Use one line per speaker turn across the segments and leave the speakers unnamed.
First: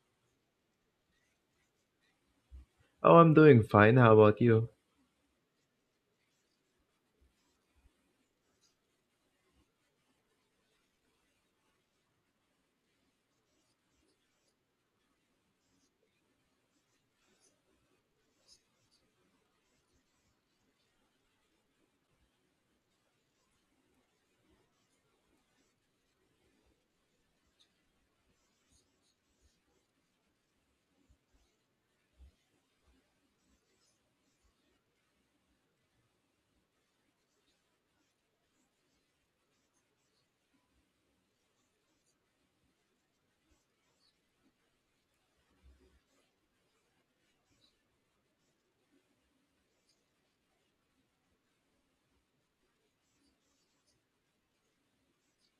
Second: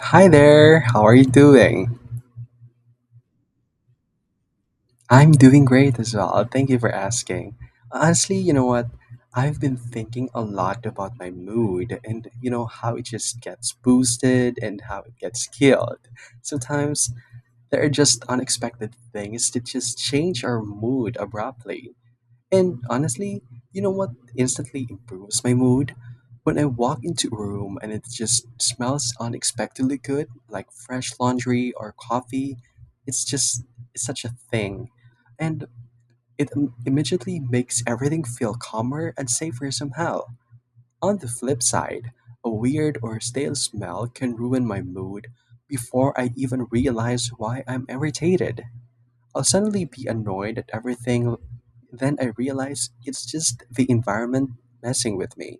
Hi there, how are you doing?
Oh, I'm doing fine. How about you?
I'm doing great as well. Thank you for asking. Honestly, you know what? I've been thinking a lot about my mood and you know how it just gets boosted and how it gets killed. Sometimes there are just unexpected things that just change our mood abruptly. And honestly, you know what instantly improves my mood? When I walk into a room and it just smells unexpectedly good, like fresh laundry or coffee, it's just it's such a thing. And immediately makes everything feel calmer and safer somehow. On the flip side, a weird or stale smell can ruin my mood before I even realize why I'm irritated. I'll suddenly be annoyed at everything, then I realized it's just the environment messing with me.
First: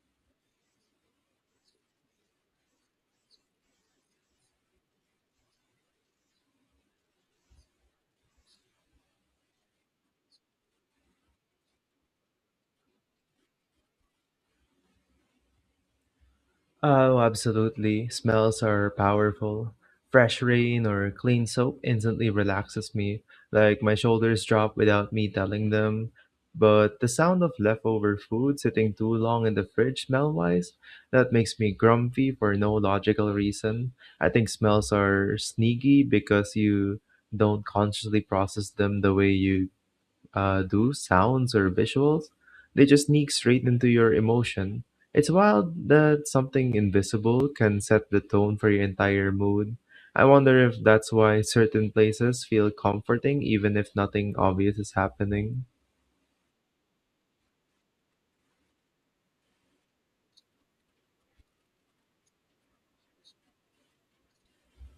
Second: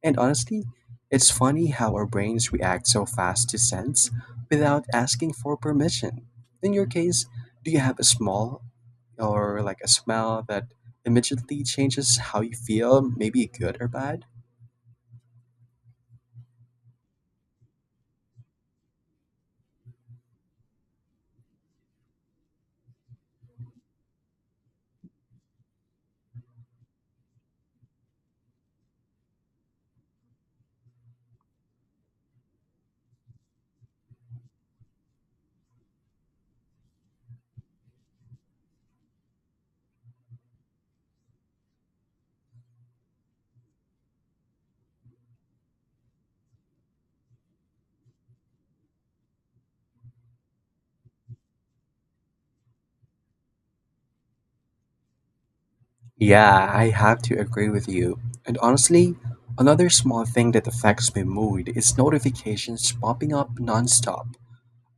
And honestly, it's funny how our brains react so fast to scents without asking for permission. In your case, do you have a small or like a smell that immediately changes how you feel, maybe good or bad?
Oh, absolutely. Smells are powerful. Fresh rain or clean soap instantly relaxes me. Like my shoulders drop without me telling them. But the sound of leftover food sitting too long in the fridge smell wise, that makes me grumpy for no logical reason. I think smells are sneaky because you don't consciously process them the way you do, sounds, or visuals. They just sneak straight into your emotion. It's wild that something invisible can set the tone for your entire mood. I wonder if that's why certain places feel comforting even if nothing obvious is happening.
Yeah, I have to agree with you. And honestly, another small thing that affects my mood is notifications popping up nonstop.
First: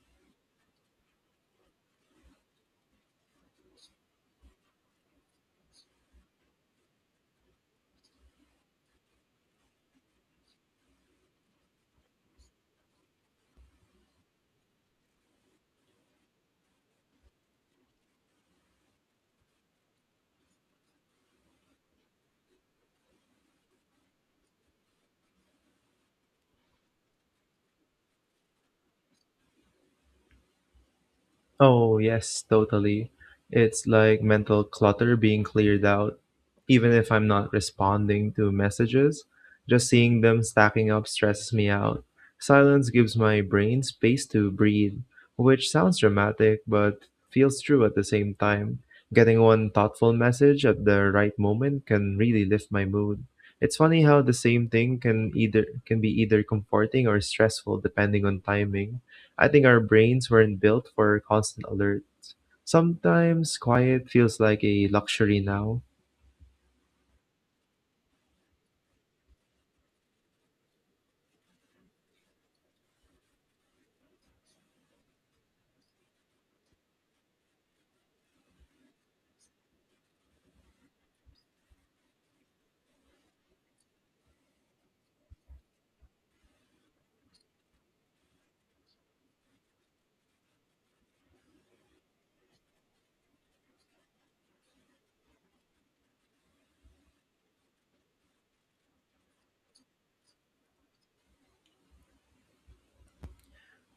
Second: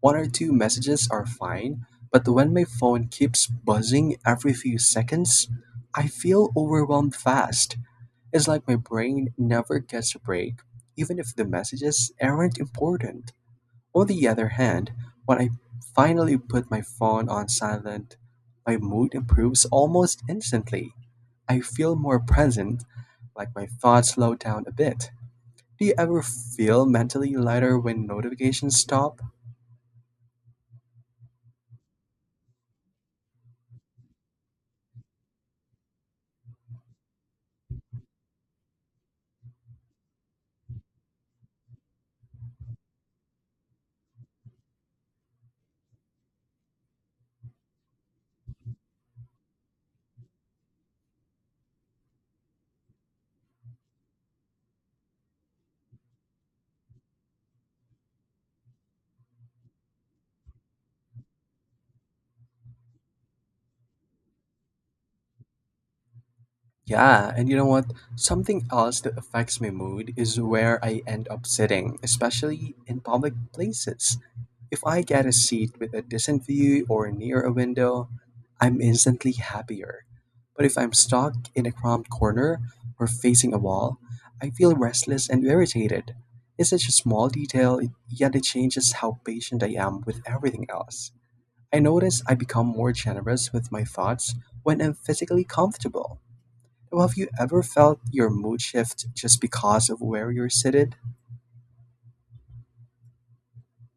One or two messages are fine, but when my phone keeps buzzing every few seconds, I feel overwhelmed fast. It's like my brain never gets a break, even if the messages aren't important. On the other hand, when I finally put my phone on silent, my mood improves almost instantly. I feel more present, like my thoughts slow down a bit. Do you ever feel mentally lighter when notifications stop?
Oh, yes, totally. It's like mental clutter being cleared out. Even if I'm not responding to messages, just seeing them stacking up stresses me out. Silence gives my brain space to breathe, which sounds dramatic but feels true at the same time. Getting one thoughtful message at the right moment can really lift my mood. It's funny how the same thing can either can be either comforting or stressful depending on timing. I think our brains weren't built for constant alert. Sometimes quiet feels like a luxury now.
Yeah, and you know what? Something else that affects my mood is where I end up sitting, especially in public places. If I get a seat with a decent view or near a window, I'm instantly happier. But if I'm stuck in a cramped corner or facing a wall, I feel restless and irritated. It's such a small detail, yet it changes how patient I am with everything else. I notice I become more generous with my thoughts when I'm physically comfortable. Well, have you ever felt your mood shift just because of where you're seated?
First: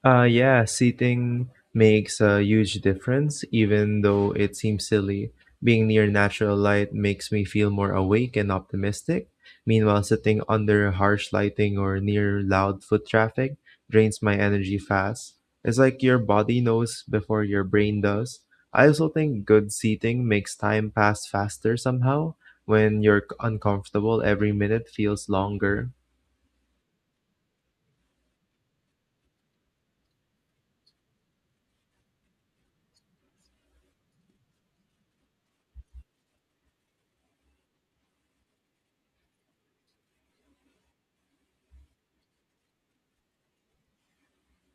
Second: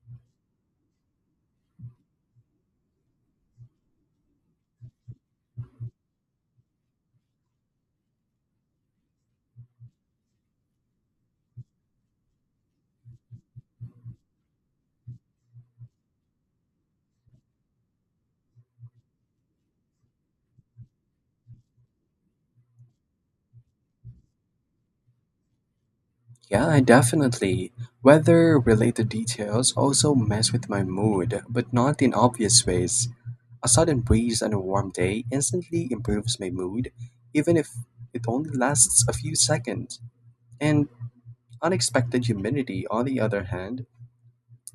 Yeah, seating makes a huge difference, even though it seems silly. Being near natural light makes me feel more awake and optimistic. Meanwhile, sitting under harsh lighting or near loud foot traffic drains my energy fast. It's like your body knows before your brain does. I also think good seating makes time pass faster somehow. When uncomfortable, every minute feels longer.
Yeah, definitely. Weather related details also mess with my mood, but not in obvious ways. A sudden breeze on a warm day instantly improves my mood, even if it only lasts a few seconds. And unexpected humidity, on the other hand,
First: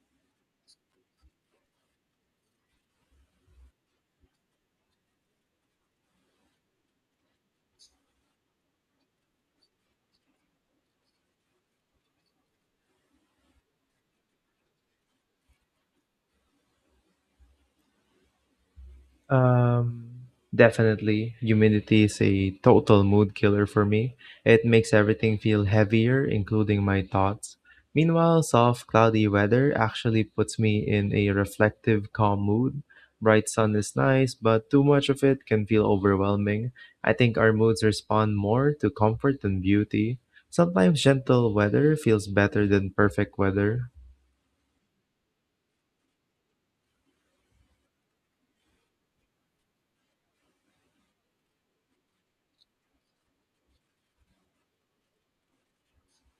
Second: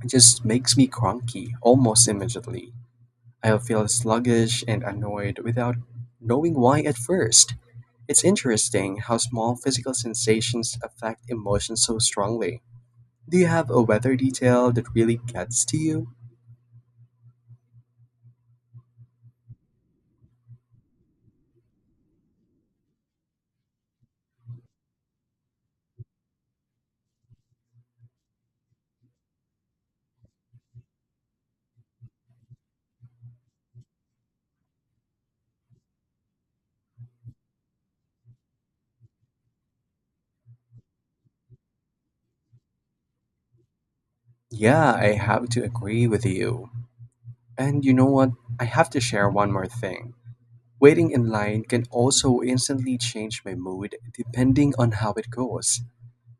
just makes me cranky almost immediately. I'll feel sluggish and annoyed without knowing why at first. It's interesting how small physical sensations affect emotions so strongly. Do you have a weather detail that really gets to you?
Um, Definitely. Humidity is a total mood killer for me. It makes everything feel heavier, including my thoughts. Meanwhile, soft, cloudy weather actually puts me in a reflective, calm mood. Bright sun is nice, but too much of it can feel overwhelming. I think our moods respond more to comfort than beauty. Sometimes gentle weather feels better than perfect weather.
Yeah, I have to agree with you. And you know what? I have to share one more thing. Waiting in line can also instantly change my mood depending on how it goes.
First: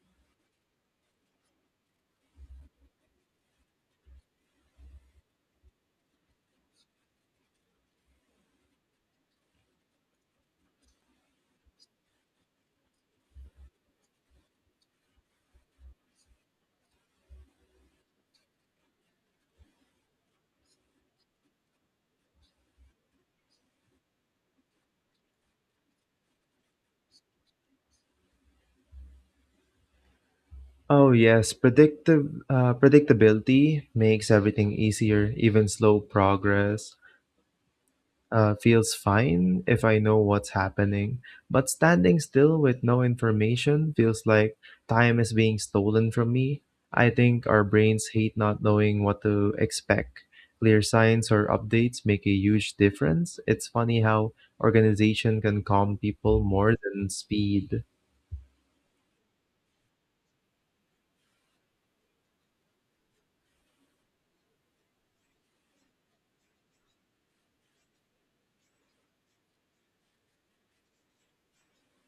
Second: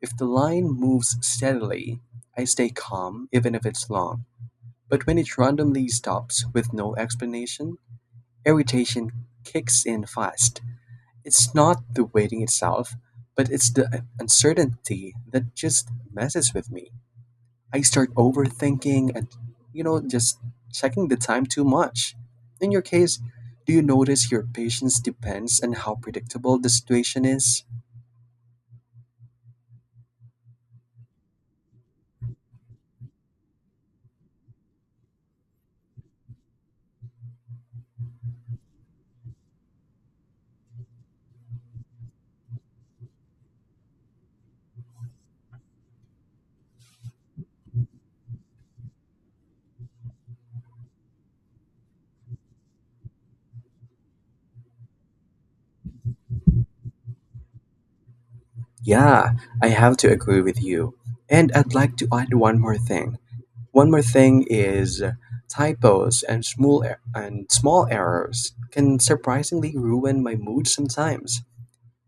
If the line moves steadily, I stay calm even if it's long. But when it randomly stops with no explanation, irritation kicks in fast. It's not the waiting itself, but it's the uncertainty that just messes with me. I start overthinking and, you know, just checking the time too much. In your case, do you notice your patience depends on how predictable the situation is?
Oh yes, predictive predictability makes everything easier. Even slow progress feels fine if I know what's happening. But standing still with no information feels like time is being stolen from me. I think our brains hate not knowing what to expect. Clear signs or updates make a huge difference. It's funny how organization can calm people more than speed.
Yeah, I have to agree with you. And I'd like to add one more thing. One more thing is typos and small errors can surprisingly ruin my mood sometimes.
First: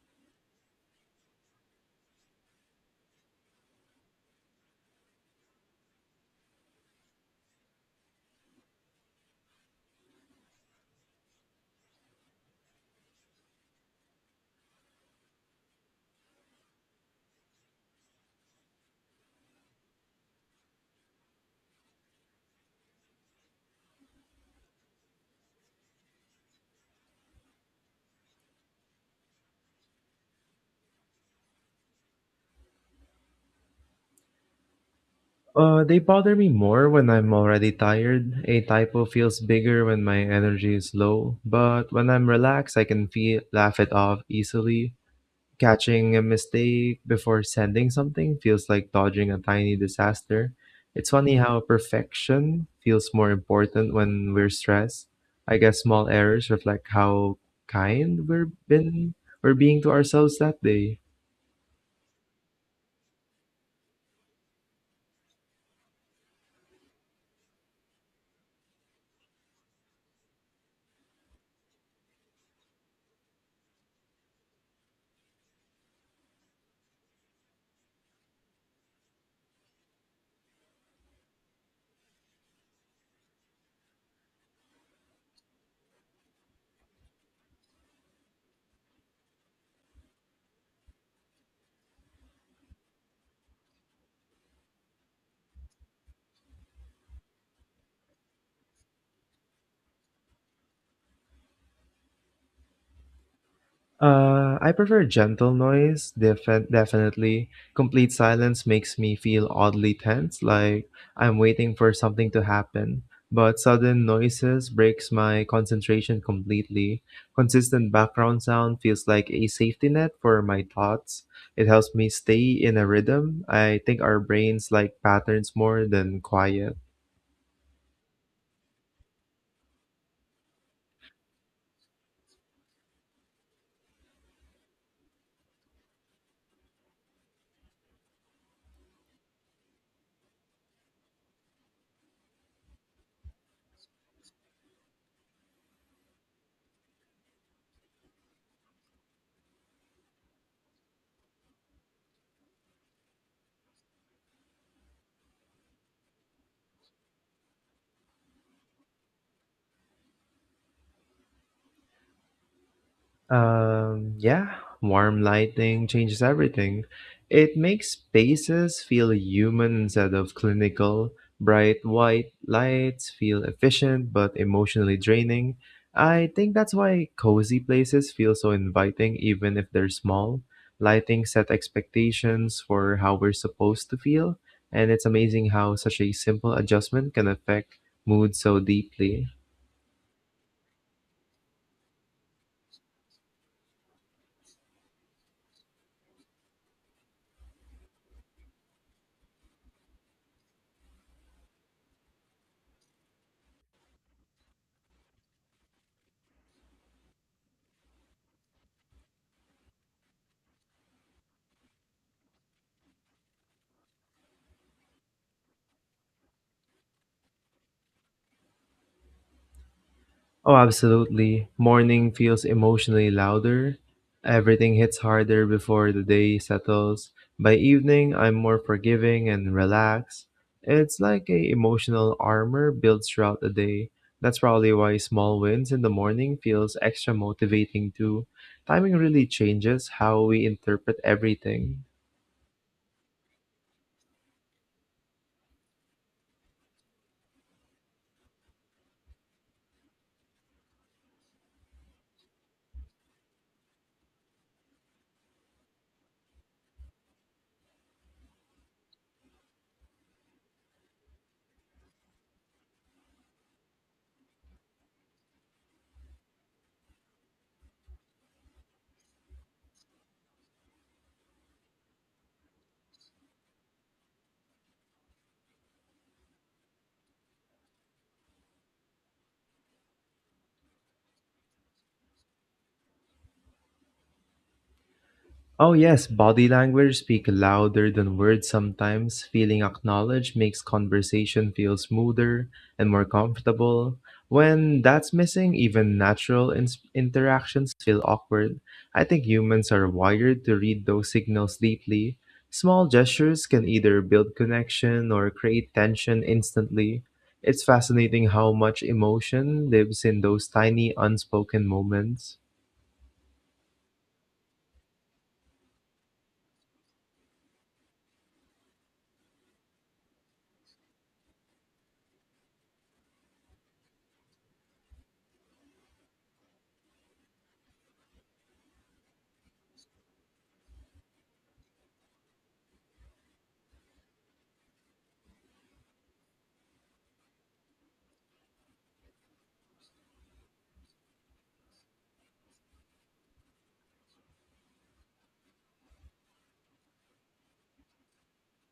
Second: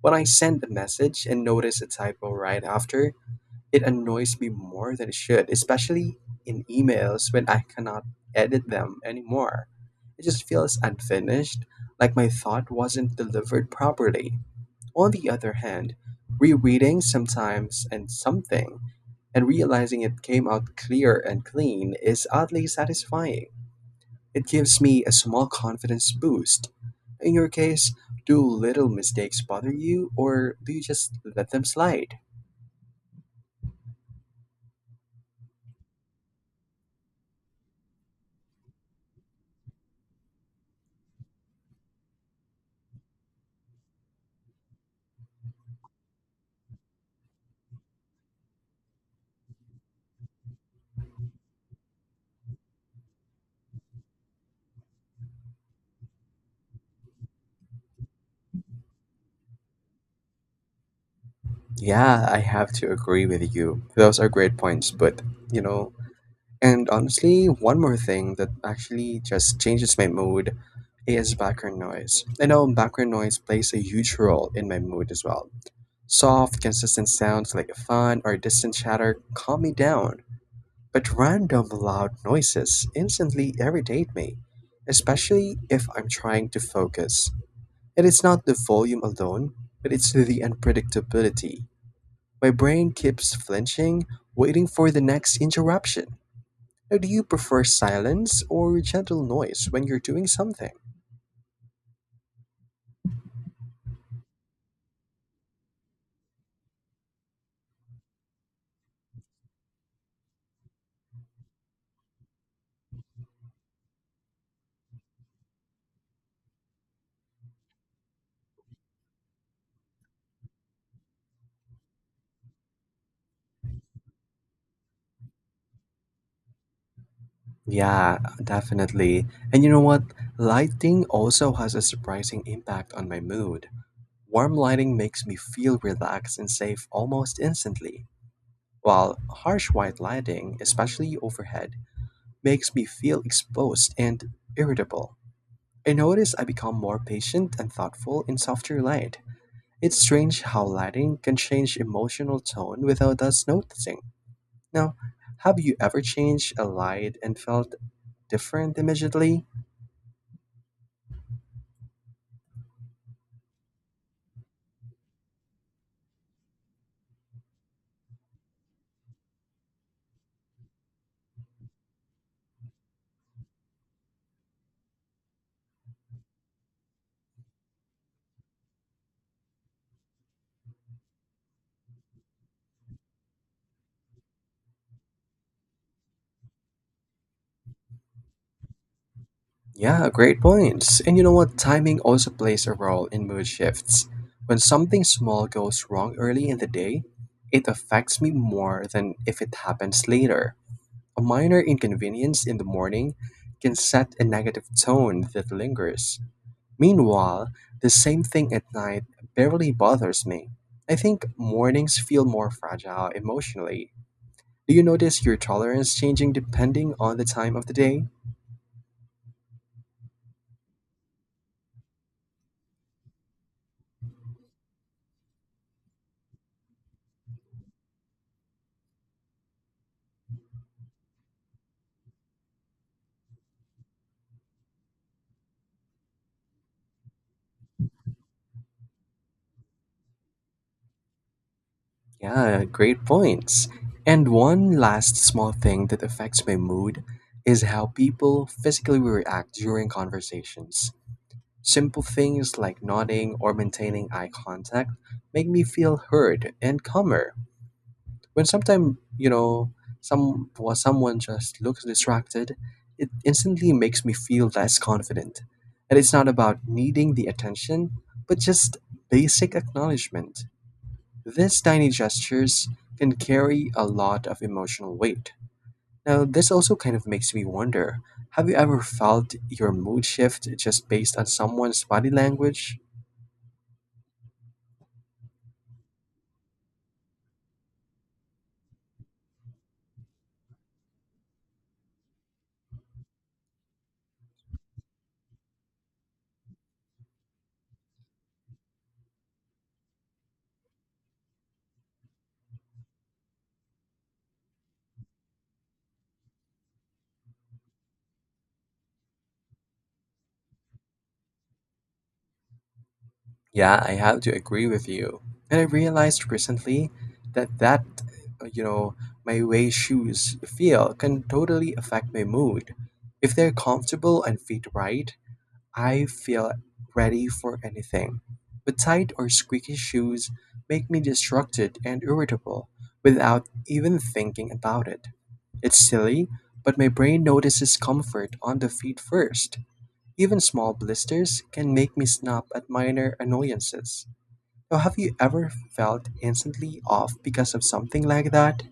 When I send a message and notice a typo right after, it annoys me more than it should, especially in emails when I cannot edit them anymore. It just feels unfinished, like my thought wasn't delivered properly. On the other hand, rereading sometimes and something and realizing it came out clear and clean is oddly satisfying. It gives me a small confidence boost. In your case, do little mistakes bother you, or do you just let them slide?
They bother me more when I'm already tired. A typo feels bigger when my energy is low, but when I'm relaxed, I can feel laugh it off easily. Catching a mistake before sending something feels like dodging a tiny disaster. It's funny how perfection feels more important when we're stressed. I guess small errors reflect how kind we're being to ourselves that day.
Yeah, I have to agree with you. Those are great points, but you know, and honestly, one more thing that actually just changes my mood is background noise. I know background noise plays a huge role in my mood as well. Soft, consistent sounds like fun or distant chatter calm me down. But random loud noises instantly irritate me, especially if I'm trying to focus. It is not the volume alone, but it's the unpredictability. My brain keeps flinching, waiting for the next interruption. Now, do you prefer silence or gentle noise when you're doing something?
I prefer gentle noise, definitely. Complete silence makes me feel oddly tense, like I'm waiting for something to happen. But sudden noises breaks my concentration completely. Consistent background sound feels like a safety net for my thoughts. It helps me stay in a rhythm. I think our brains like patterns more than quiet.
Yeah, definitely. And you know what? Lighting also has a surprising impact on my mood. Warm lighting makes me feel relaxed and safe almost instantly, while harsh white lighting, especially overhead, makes me feel exposed and irritable. I notice I become more patient and thoughtful in softer light. It's strange how lighting can change emotional tone without us noticing. Now, have you ever changed a light and felt different immediately?
Yeah, warm lighting changes everything. It makes spaces feel human instead of clinical. Bright white lights feel efficient but emotionally draining. I think that's why cozy places feel so inviting even if they're small. Lighting set expectations for how we're supposed to feel, and it's amazing how such a simple adjustment can affect mood so deeply.
Yeah, great points. And you know what? Timing also plays a role in mood shifts. When something small goes wrong early in the day, it affects me more than if it happens later. A minor inconvenience in the morning can set a negative tone that lingers. Meanwhile, the same thing at night barely bothers me. I think mornings feel more fragile emotionally. Do you notice your tolerance changing depending on the time of the day?
Oh, absolutely. Morning feels emotionally louder. Everything hits harder before the day settles. By evening, I'm more forgiving and relaxed. It's like a emotional armor built throughout the day. That's probably why small wins in the morning feels extra motivating too. Timing really changes how we interpret everything.
Yeah, great points. And one last small thing that affects my mood is how people physically react during conversations. Simple things like nodding or maintaining eye contact make me feel heard and calmer. When sometimes, you know, someone just looks distracted, it instantly makes me feel less confident. And it's not about needing the attention, but just basic acknowledgement. These tiny gestures can carry a lot of emotional weight. Now, this also kind of makes me wonder, have you ever felt your mood shift just based on someone's body language?
Oh, yes, body language speak louder than words sometimes. Feeling acknowledged makes conversation feel smoother and more comfortable. When that's missing, even natural interactions feel awkward. I think humans are wired to read those signals deeply. Small gestures can either build connection or create tension instantly. It's fascinating how much emotion lives in those tiny unspoken moments.
Yeah, I have to agree with you. And I realized recently that, you know, my way shoes feel can totally affect my mood. If they're comfortable and fit right, I feel ready for anything. But tight or squeaky shoes make me distracted and irritable without even thinking about it. It's silly, but my brain notices comfort on the feet first. Even small blisters can make me snap at minor annoyances. Now, have you ever felt instantly off because of something like that?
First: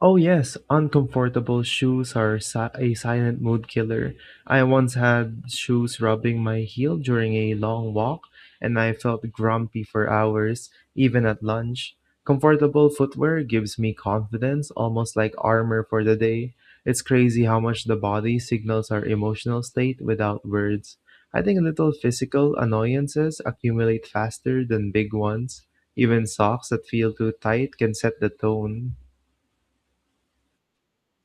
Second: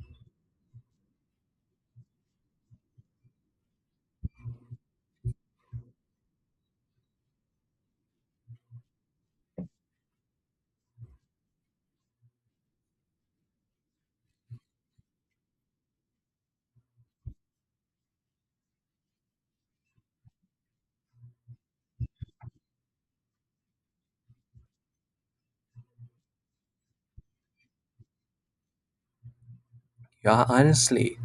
Oh yes, uncomfortable shoes are a silent mood killer. I once had shoes rubbing my heel during a long walk, and I felt grumpy for hours, even at lunch. Comfortable footwear gives me confidence, almost like armor for the day. It's crazy how much the body signals our emotional state without words. I think little physical annoyances accumulate faster than big ones. Even socks that feel too tight can set the tone.
Yeah, honestly.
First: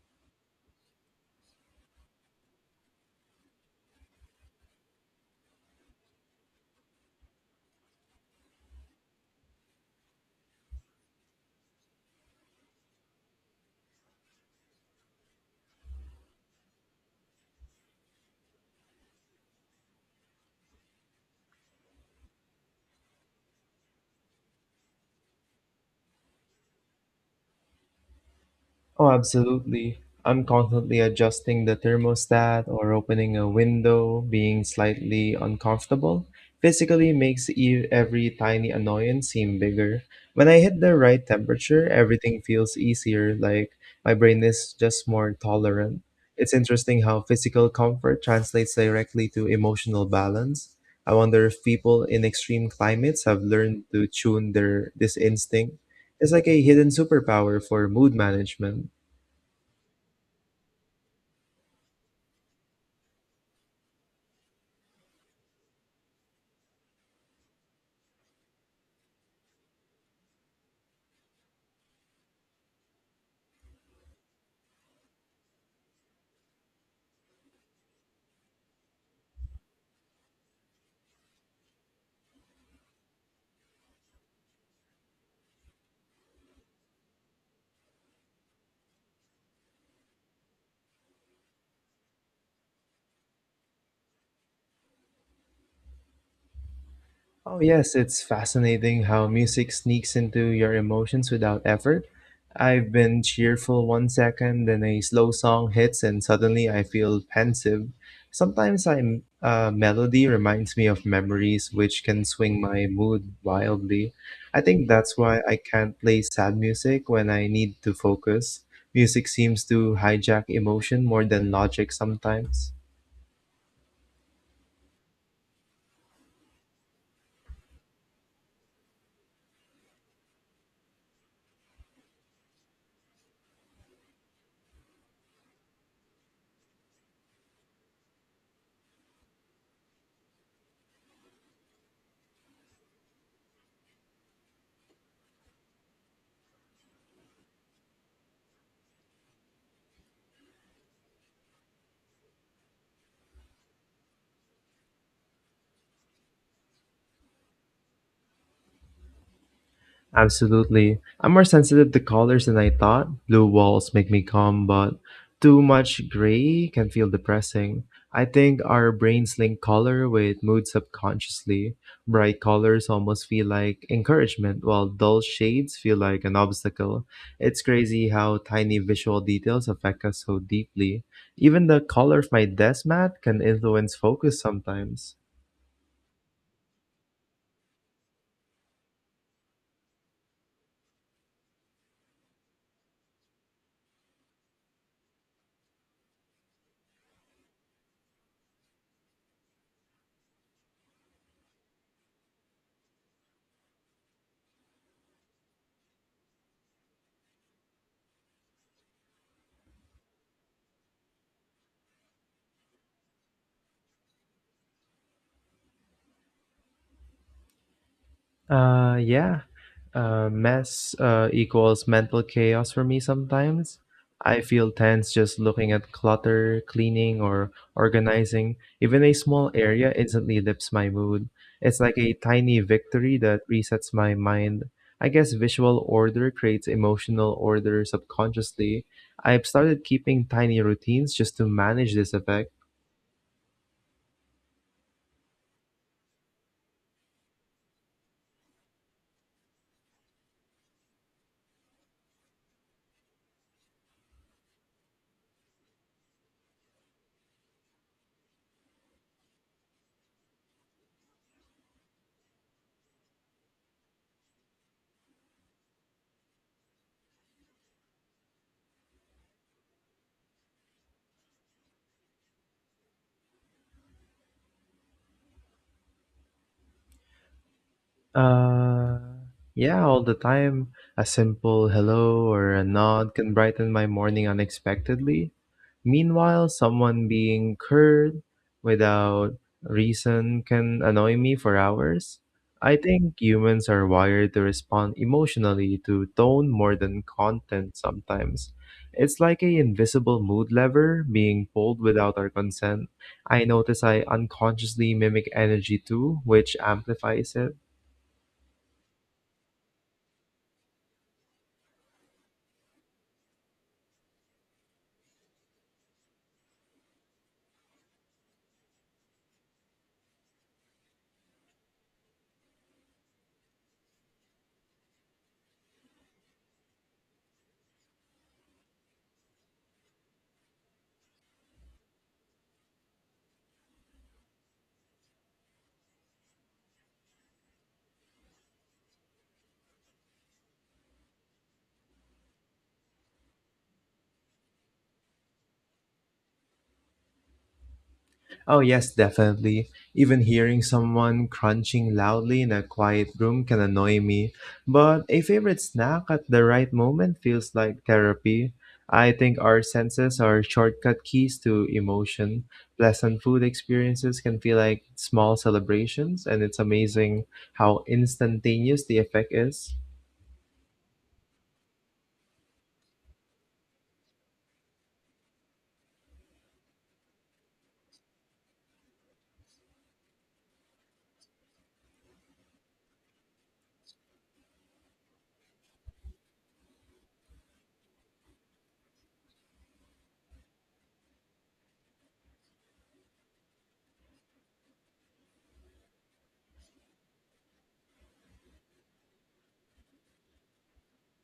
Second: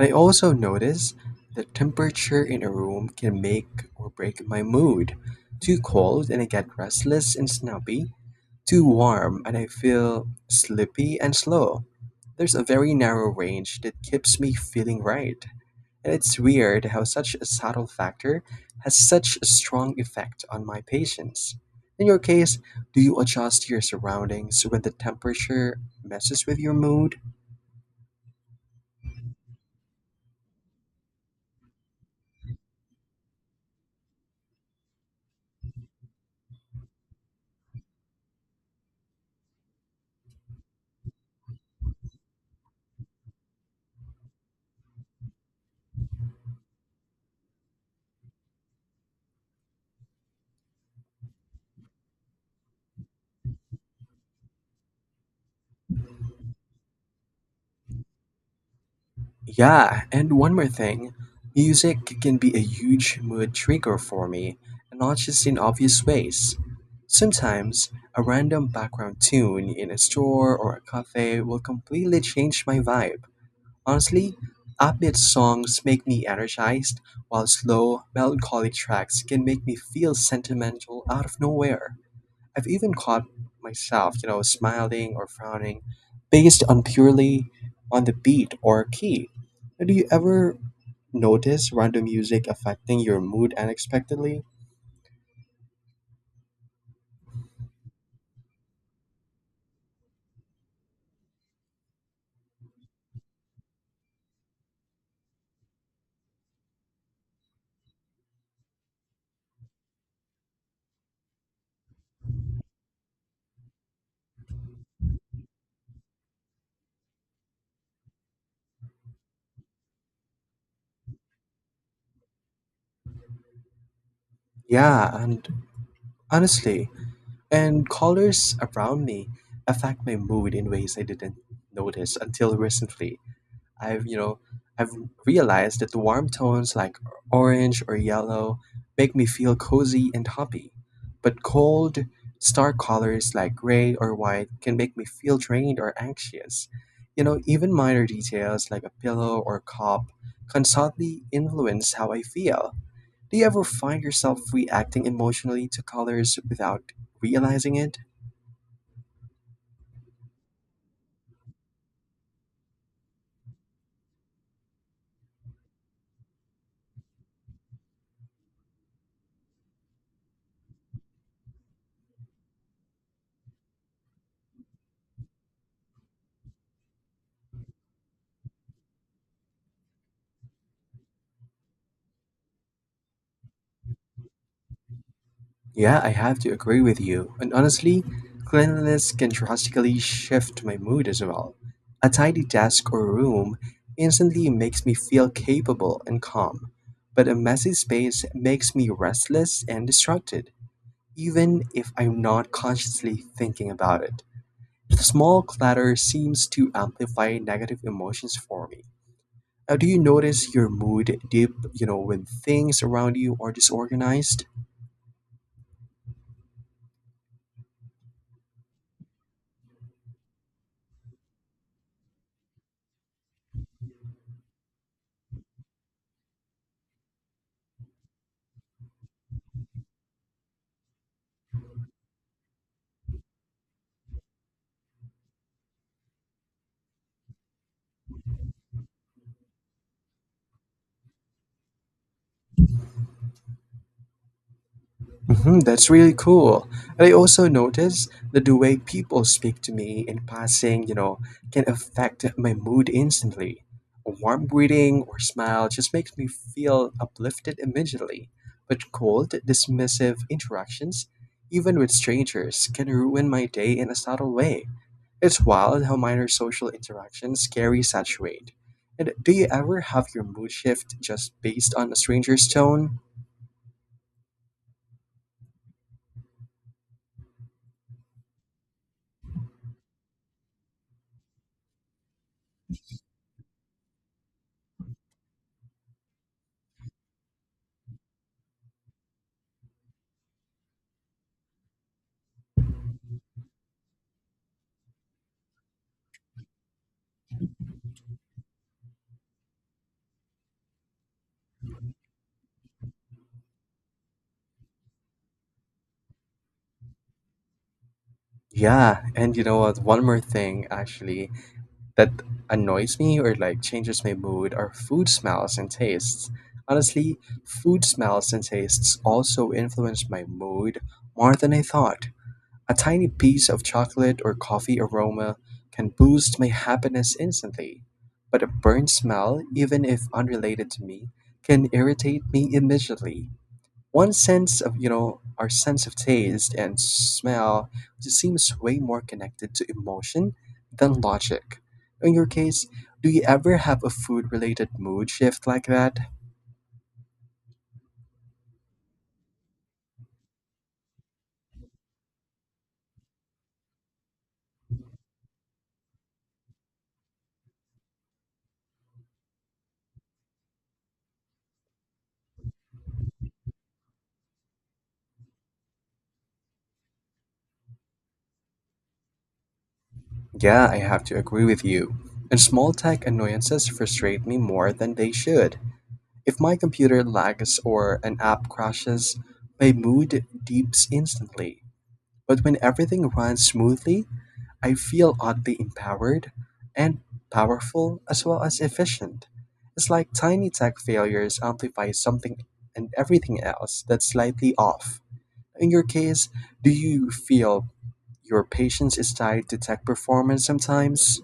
I also notice that temperature in a room can make or break my mood. Too cold and I get restless and snappy. Too warm and I feel sleepy and slow. There's a very narrow range that keeps me feeling right. And it's weird how such a subtle factor has such a strong effect on my patience. In your case, do you adjust your surroundings when the temperature messes with your mood?
Oh, absolutely. I'm constantly adjusting the thermostat or opening a window, being slightly uncomfortable. Physically makes every tiny annoyance seem bigger. When I hit the right temperature, everything feels easier, like my brain is just more tolerant. It's interesting how physical comfort translates directly to emotional balance. I wonder if people in extreme climates have learned to tune their this instinct. It's like a hidden superpower for mood management.
Yeah, and one more thing. Music can be a huge mood trigger for me, and not just in obvious ways. Sometimes, a random background tune in a store or a cafe will completely change my vibe. Honestly, upbeat songs make me energized, while slow, melancholic tracks can make me feel sentimental out of nowhere. I've even caught myself, you know, smiling or frowning based on purely on the beat or key. Do you ever notice random music affecting your mood unexpectedly?
Oh, yes, it's fascinating how music sneaks into your emotions without effort. I've been cheerful one second, then a slow song hits, and suddenly I feel pensive. Sometimes I'm, a melody reminds me of memories, which can swing my mood wildly. I think that's why I can't play sad music when I need to focus. Music seems to hijack emotion more than logic sometimes.
Yeah, and honestly, and colors around me affect my mood in ways I didn't notice until recently. I've, you know, I've realized that the warm tones like orange or yellow make me feel cozy and happy, but cold, stark colors like gray or white can make me feel drained or anxious. You know, even minor details like a pillow or cup can subtly influence how I feel. Do you ever find yourself reacting emotionally to colors without realizing it?
Absolutely. I'm more sensitive to colors than I thought. Blue walls make me calm, but too much gray can feel depressing. I think our brains link color with mood subconsciously. Bright colors almost feel like encouragement, while dull shades feel like an obstacle. It's crazy how tiny visual details affect us so deeply. Even the color of my desk mat can influence focus sometimes.
Yeah, I have to agree with you. And honestly, cleanliness can drastically shift my mood as well. A tidy desk or room instantly makes me feel capable and calm, but a messy space makes me restless and distracted, even if I'm not consciously thinking about it. The small clutter seems to amplify negative emotions for me. Now, do you notice your mood dip, you know, when things around you are disorganized?
Yeah. Mess equals mental chaos for me sometimes. I feel tense just looking at clutter, cleaning, or organizing. Even a small area instantly lifts my mood. It's like a tiny victory that resets my mind. I guess visual order creates emotional order subconsciously. I've started keeping tiny routines just to manage this effect.
Mhm, that's really cool. And I also noticed that the way people speak to me in passing, you know, can affect my mood instantly. A warm greeting or smile just makes me feel uplifted immediately. But cold, dismissive interactions, even with strangers, can ruin my day in a subtle way. It's wild how minor social interactions carry such weight. And do you ever have your mood shift just based on a stranger's tone?
Uh, yeah, all the time. A simple hello or a nod can brighten my morning unexpectedly. Meanwhile, someone being curt without reason can annoy me for hours. I think humans are wired to respond emotionally to tone more than content sometimes. It's like a invisible mood lever being pulled without our consent. I notice I unconsciously mimic energy too, which amplifies it.
Yeah, and you know what? One more thing actually that annoys me or like changes my mood are food smells and tastes. Honestly, food smells and tastes also influence my mood more than I thought. A tiny piece of chocolate or coffee aroma can boost my happiness instantly, but a burnt smell, even if unrelated to me, can irritate me immediately. One sense of our sense of taste and smell just seems way more connected to emotion than logic. In your case, do you ever have a food related mood shift like that?
Oh, yes, definitely. Even hearing someone crunching loudly in a quiet room can annoy me. But a favorite snack at the right moment feels like therapy. I think our senses are shortcut keys to emotion. Pleasant food experiences can feel like small celebrations, and it's amazing how instantaneous the effect is.
Yeah, I have to agree with you. And small tech annoyances frustrate me more than they should. If my computer lags or an app crashes, my mood dips instantly, but when everything runs smoothly, I feel oddly empowered and powerful as well as efficient. It's like tiny tech failures amplify something and everything else that's slightly off. In your case, do you feel your patience is tied to tech performance sometimes?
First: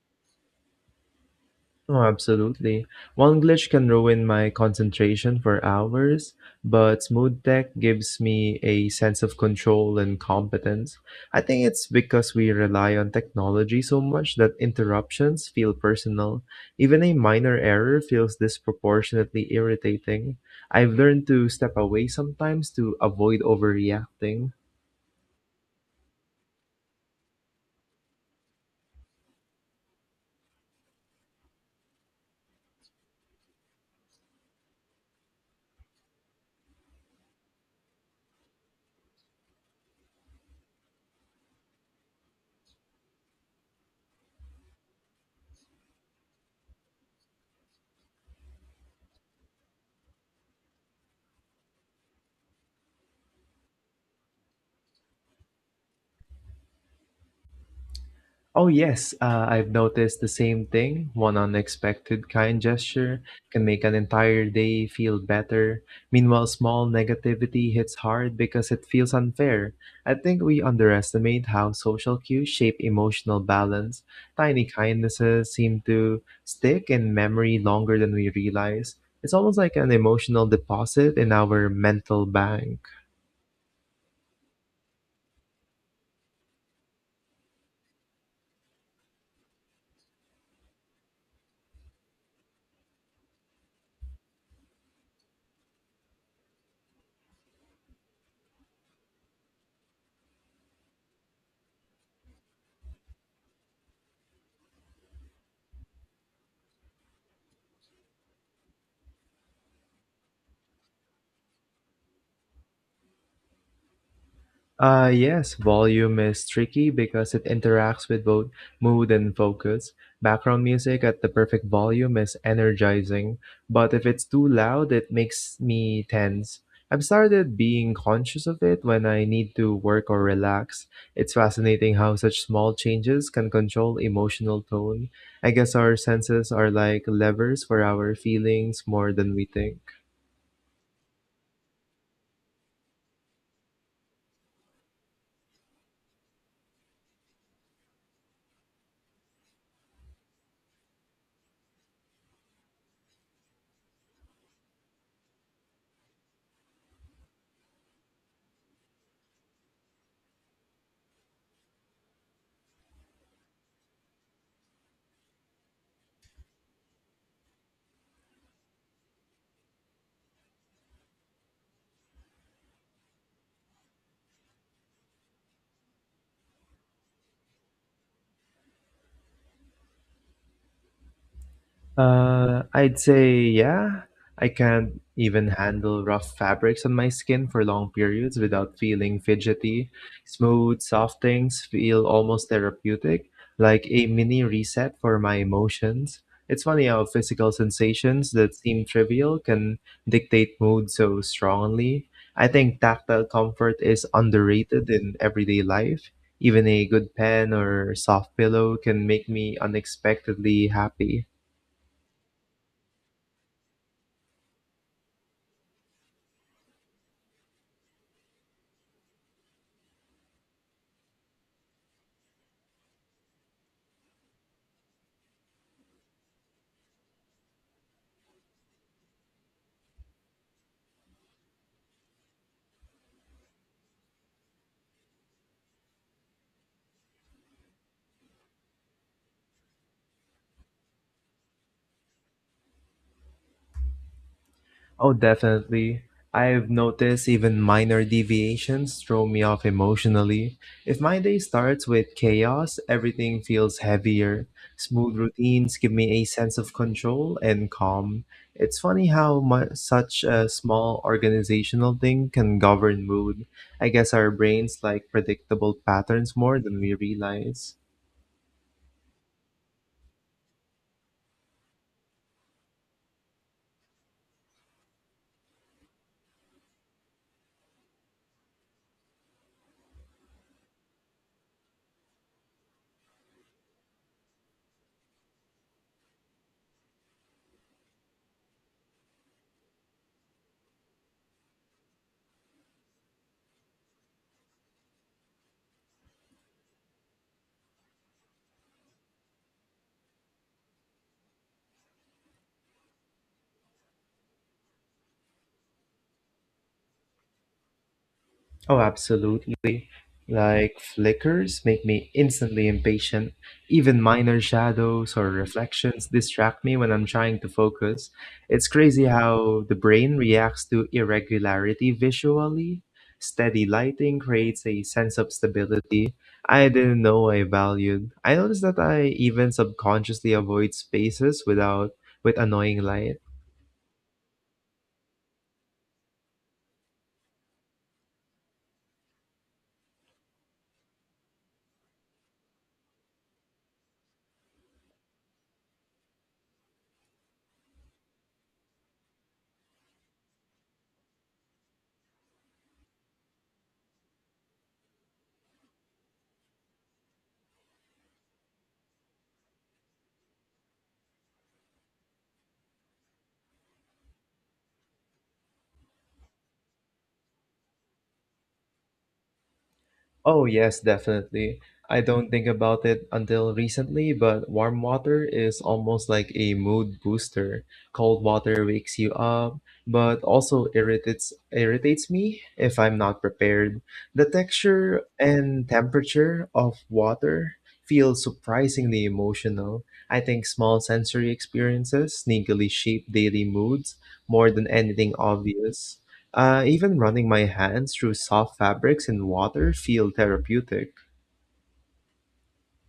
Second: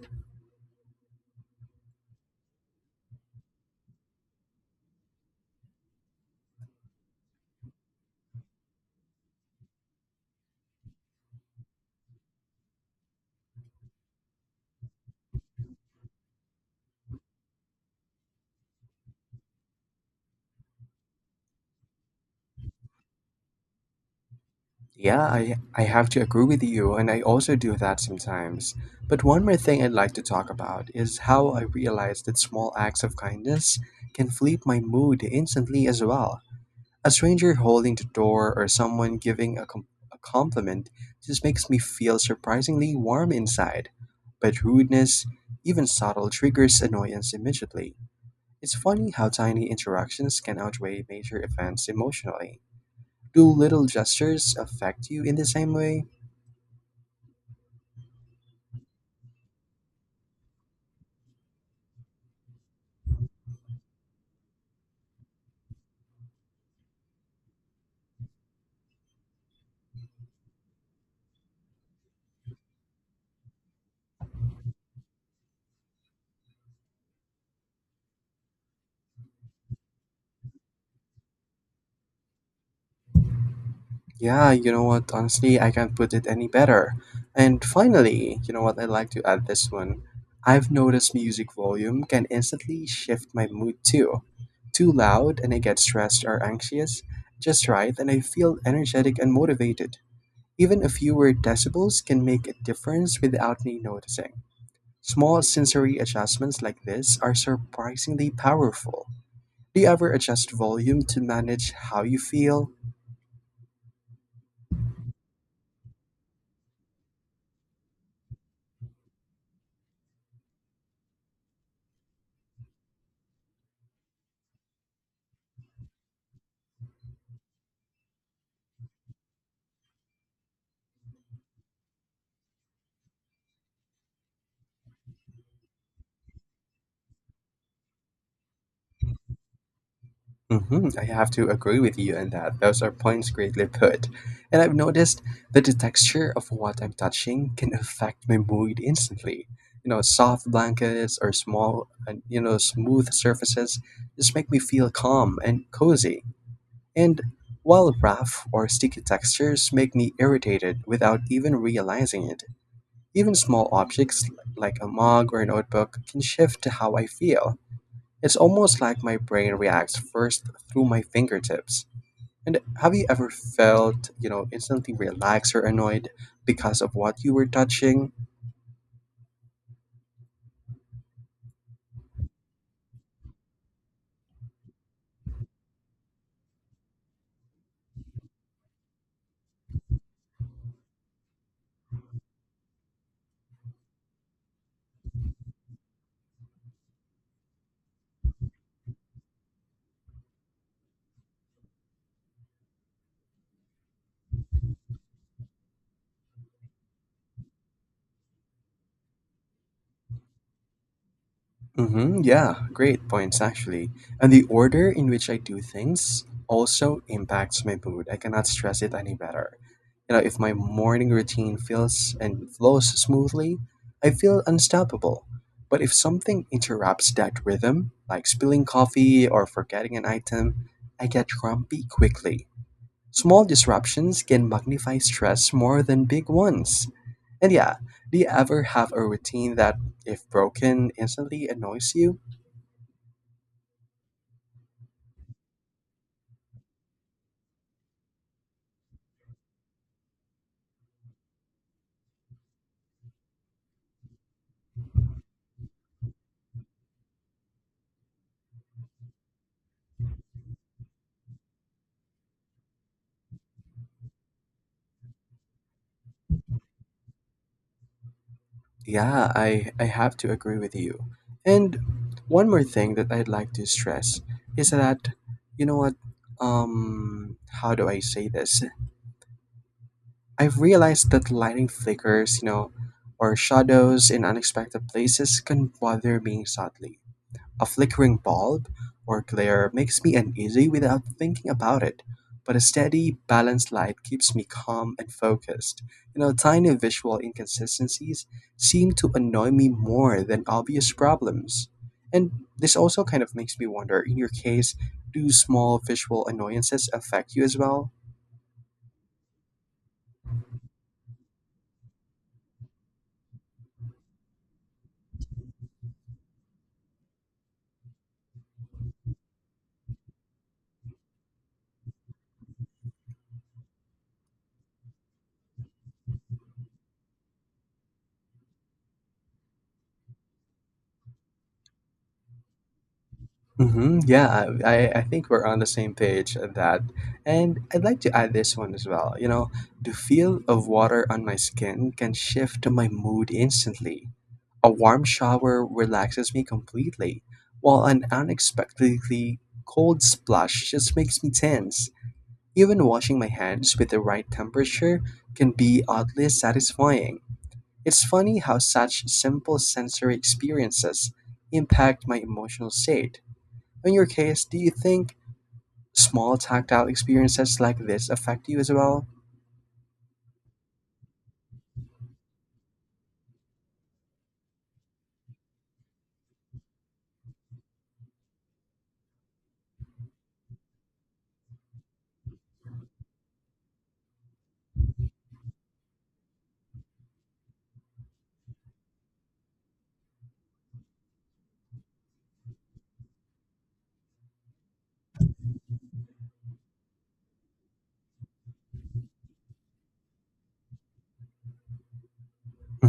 Oh, absolutely. One glitch can ruin my concentration for hours, but Smooth Tech gives me a sense of control and competence. I think it's because we rely on technology so much that interruptions feel personal. Even a minor error feels disproportionately irritating. I've learned to step away sometimes to avoid overreacting.
Yeah, I have to agree with you, and I also do that sometimes. But one more thing I'd like to talk about is how I realized that small acts of kindness can flip my mood instantly as well. A stranger holding the door or someone giving a compliment just makes me feel surprisingly warm inside. But rudeness, even subtle, triggers annoyance immediately. It's funny how tiny interactions can outweigh major events emotionally. Do little gestures affect you in the same way?
Oh, yes, I've noticed the same thing. One unexpected kind gesture can make an entire day feel better. Meanwhile, small negativity hits hard because it feels unfair. I think we underestimate how social cues shape emotional balance. Tiny kindnesses seem to stick in memory longer than we realize. It's almost like an emotional deposit in our mental bank.
Yeah, you know what? Honestly, I can't put it any better. And finally, you know what? I'd like to add this one. I've noticed music volume can instantly shift my mood too. Too loud, and I get stressed or anxious. Just right, and I feel energetic and motivated. Even a fewer decibels can make a difference without me noticing. Small sensory adjustments like this are surprisingly powerful. Do you ever adjust volume to manage how you feel?
Yes, volume is tricky because it interacts with both mood and focus. Background music at the perfect volume is energizing, but if it's too loud, it makes me tense. I've started being conscious of it when I need to work or relax. It's fascinating how such small changes can control emotional tone. I guess our senses are like levers for our feelings more than we think.
Hmm, I have to agree with you on that. Those are points greatly put. And I've noticed that the texture of what I'm touching can affect my mood instantly. You know, soft blankets or small, you know, smooth surfaces just make me feel calm and cozy. And while rough or sticky textures make me irritated without even realizing it, even small objects like a mug or a notebook can shift to how I feel. It's almost like my brain reacts first through my fingertips. And have you ever felt, you know, instantly relaxed or annoyed because of what you were touching?
I'd say, yeah. I can't even handle rough fabrics on my skin for long periods without feeling fidgety. Smooth, soft things feel almost therapeutic, like a mini reset for my emotions. It's funny how physical sensations that seem trivial can dictate mood so strongly. I think tactile comfort is underrated in everyday life. Even a good pen or soft pillow can make me unexpectedly happy.
Mm-hmm, yeah, great points actually. And the order in which I do things also impacts my mood. I cannot stress it any better. You know, if my morning routine feels and flows smoothly, I feel unstoppable. But if something interrupts that rhythm, like spilling coffee or forgetting an item, I get grumpy quickly. Small disruptions can magnify stress more than big ones. And yeah, do you ever have a routine that, if broken, instantly annoys you?
Oh, definitely. I've noticed even minor deviations throw me off emotionally. If my day starts with chaos, everything feels heavier. Smooth routines give me a sense of control and calm. It's funny how such a small organizational thing can govern mood. I guess our brains like predictable patterns more than we realize.
Yeah, I have to agree with you. And one more thing that I'd like to stress is that, you know what, um, how do I say this? I've realized that lighting flickers, you know, or shadows in unexpected places can bother me subtly. A flickering bulb or glare makes me uneasy without thinking about it, but a steady, balanced light keeps me calm and focused. You know, tiny visual inconsistencies seem to annoy me more than obvious problems. And this also kind of makes me wonder, in your case, do small visual annoyances affect you as well?
Oh, absolutely. Like flickers make me instantly impatient. Even minor shadows or reflections distract me when I'm trying to focus. It's crazy how the brain reacts to irregularity visually. Steady lighting creates a sense of stability I didn't know I valued. I noticed that I even subconsciously avoid spaces without with annoying light.
Hmm, yeah, I think we're on the same page at that. And I'd like to add this one as well. You know, the feel of water on my skin can shift my mood instantly. A warm shower relaxes me completely, while an unexpectedly cold splash just makes me tense. Even washing my hands with the right temperature can be oddly satisfying. It's funny how such simple sensory experiences impact my emotional state. In your case, do you think small tactile experiences like this affect you as well?
Oh, yes, definitely. I don't think about it until recently, but warm water is almost like a mood booster. Cold water wakes you up, but also irritates me if I'm not prepared. The texture and temperature of water feel surprisingly emotional. I think small sensory experiences sneakily shape daily moods more than anything obvious. Even running my hands through soft fabrics in water feel therapeutic.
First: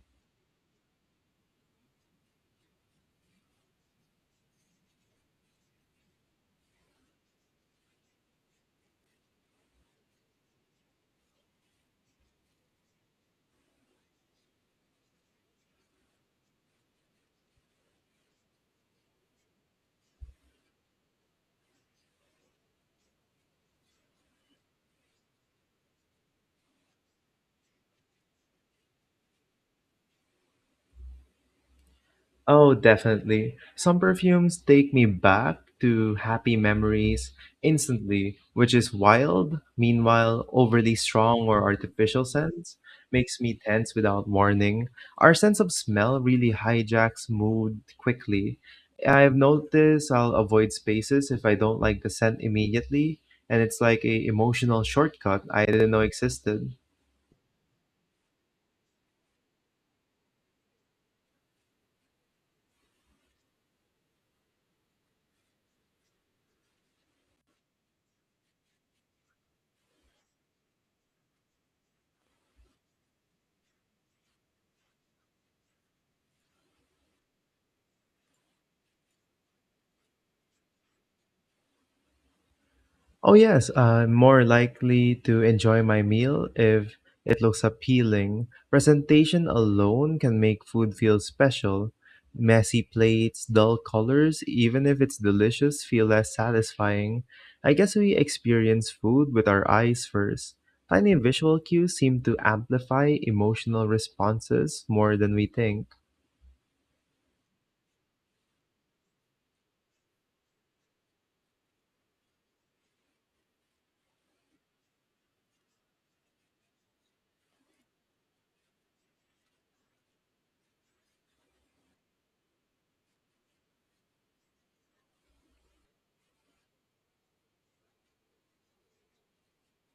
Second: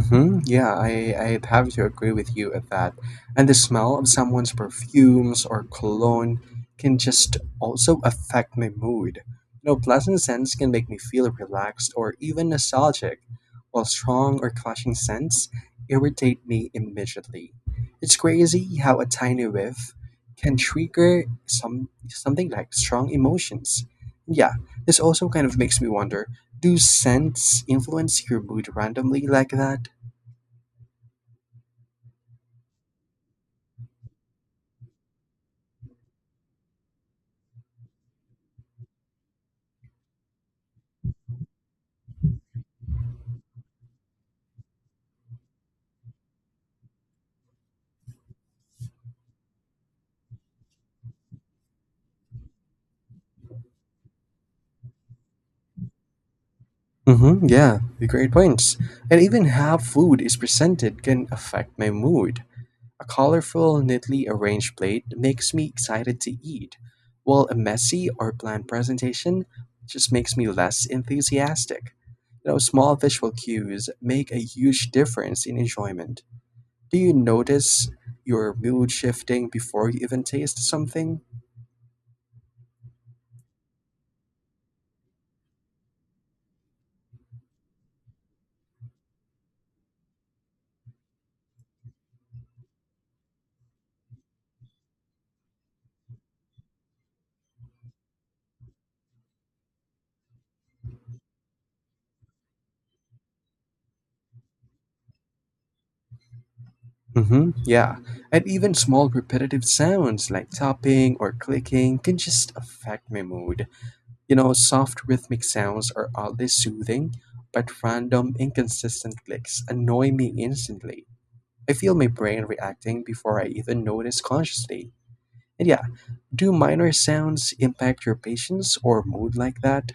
Hmm, yeah, I'd have to agree with you at that. And the smell of someone's perfumes or cologne can just also affect my mood. You know, pleasant scents can make me feel relaxed or even nostalgic, while strong or clashing scents irritate me immediately. It's crazy how a tiny whiff can trigger something like strong emotions. Yeah, this also kind of makes me wonder, do scents influence your mood randomly like that?
Oh, definitely. Some perfumes take me back to happy memories instantly, which is wild. Meanwhile, overly strong or artificial scents makes me tense without warning. Our sense of smell really hijacks mood quickly. I've noticed I'll avoid spaces if I don't like the scent immediately, and it's like a emotional shortcut I didn't know existed.
Mm-hmm, yeah, great points. And even how food is presented can affect my mood. A colorful, neatly arranged plate makes me excited to eat, while a messy or bland presentation just makes me less enthusiastic. You know, small visual cues make a huge difference in enjoyment. Do you notice your mood shifting before you even taste something?
Oh, yes, I'm more likely to enjoy my meal if it looks appealing. Presentation alone can make food feel special. Messy plates, dull colors, even if it's delicious, feel less satisfying. I guess we experience food with our eyes first. Tiny visual cues seem to amplify emotional responses more than we think.
Hmm, yeah, and even small repetitive sounds like tapping or clicking can just affect my mood. You know, soft rhythmic sounds are oddly soothing, but random, inconsistent clicks annoy me instantly. I feel my brain reacting before I even notice consciously. And yeah, do minor sounds impact your patience or mood like that?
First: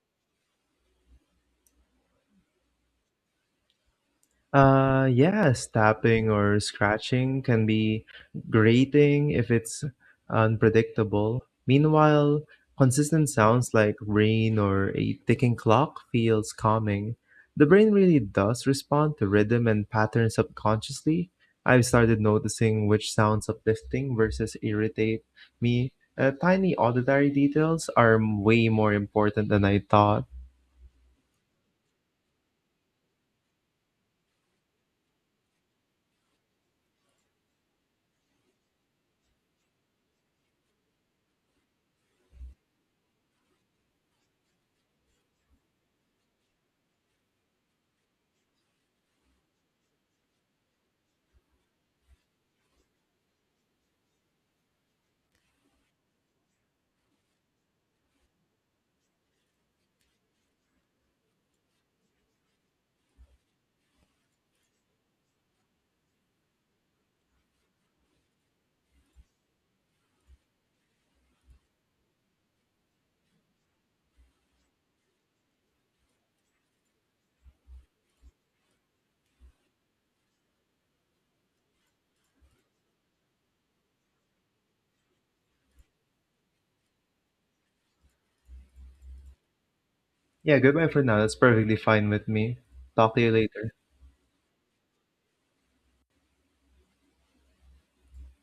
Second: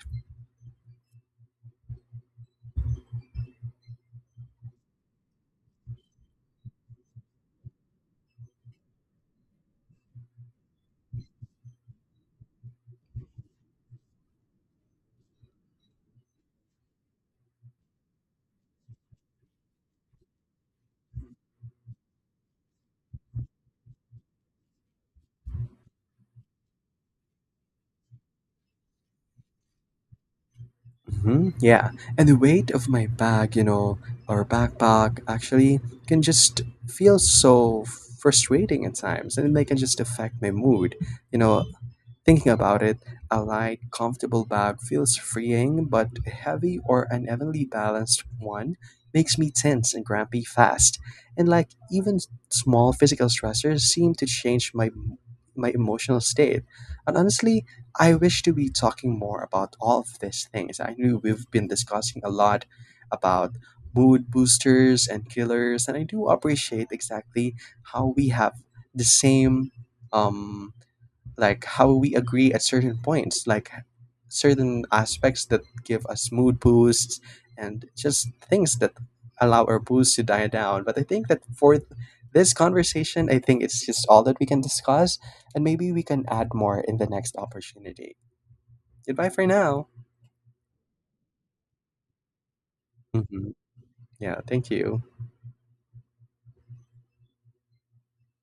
Yes, tapping or scratching can be grating if it's unpredictable. Meanwhile, consistent sounds like rain or a ticking clock feels calming. The brain really does respond to rhythm and pattern subconsciously. I've started noticing which sounds uplifting versus irritate me. Tiny auditory details are way more important than I thought.
Mhm, yeah, and the weight of my bag, you know, or backpack actually can just feel so frustrating at times, and they can just affect my mood. You know, thinking about it, a light, comfortable bag feels freeing, but a heavy or unevenly balanced one makes me tense and grumpy fast. And like even small physical stressors seem to change my emotional state. And honestly, I wish to be talking more about all of these things. I know we've been discussing a lot about mood boosters and killers, and I do appreciate exactly how we have the same um, like how we agree at certain points, like certain aspects that give us mood boosts and just things that allow our boost to die down. But I think that for this conversation, I think it's just all that we can discuss, and maybe we can add more in the next opportunity. Goodbye for now.
Yeah, goodbye for now. That's perfectly fine with me. Talk to you
Hmm,
later.
yeah, thank you.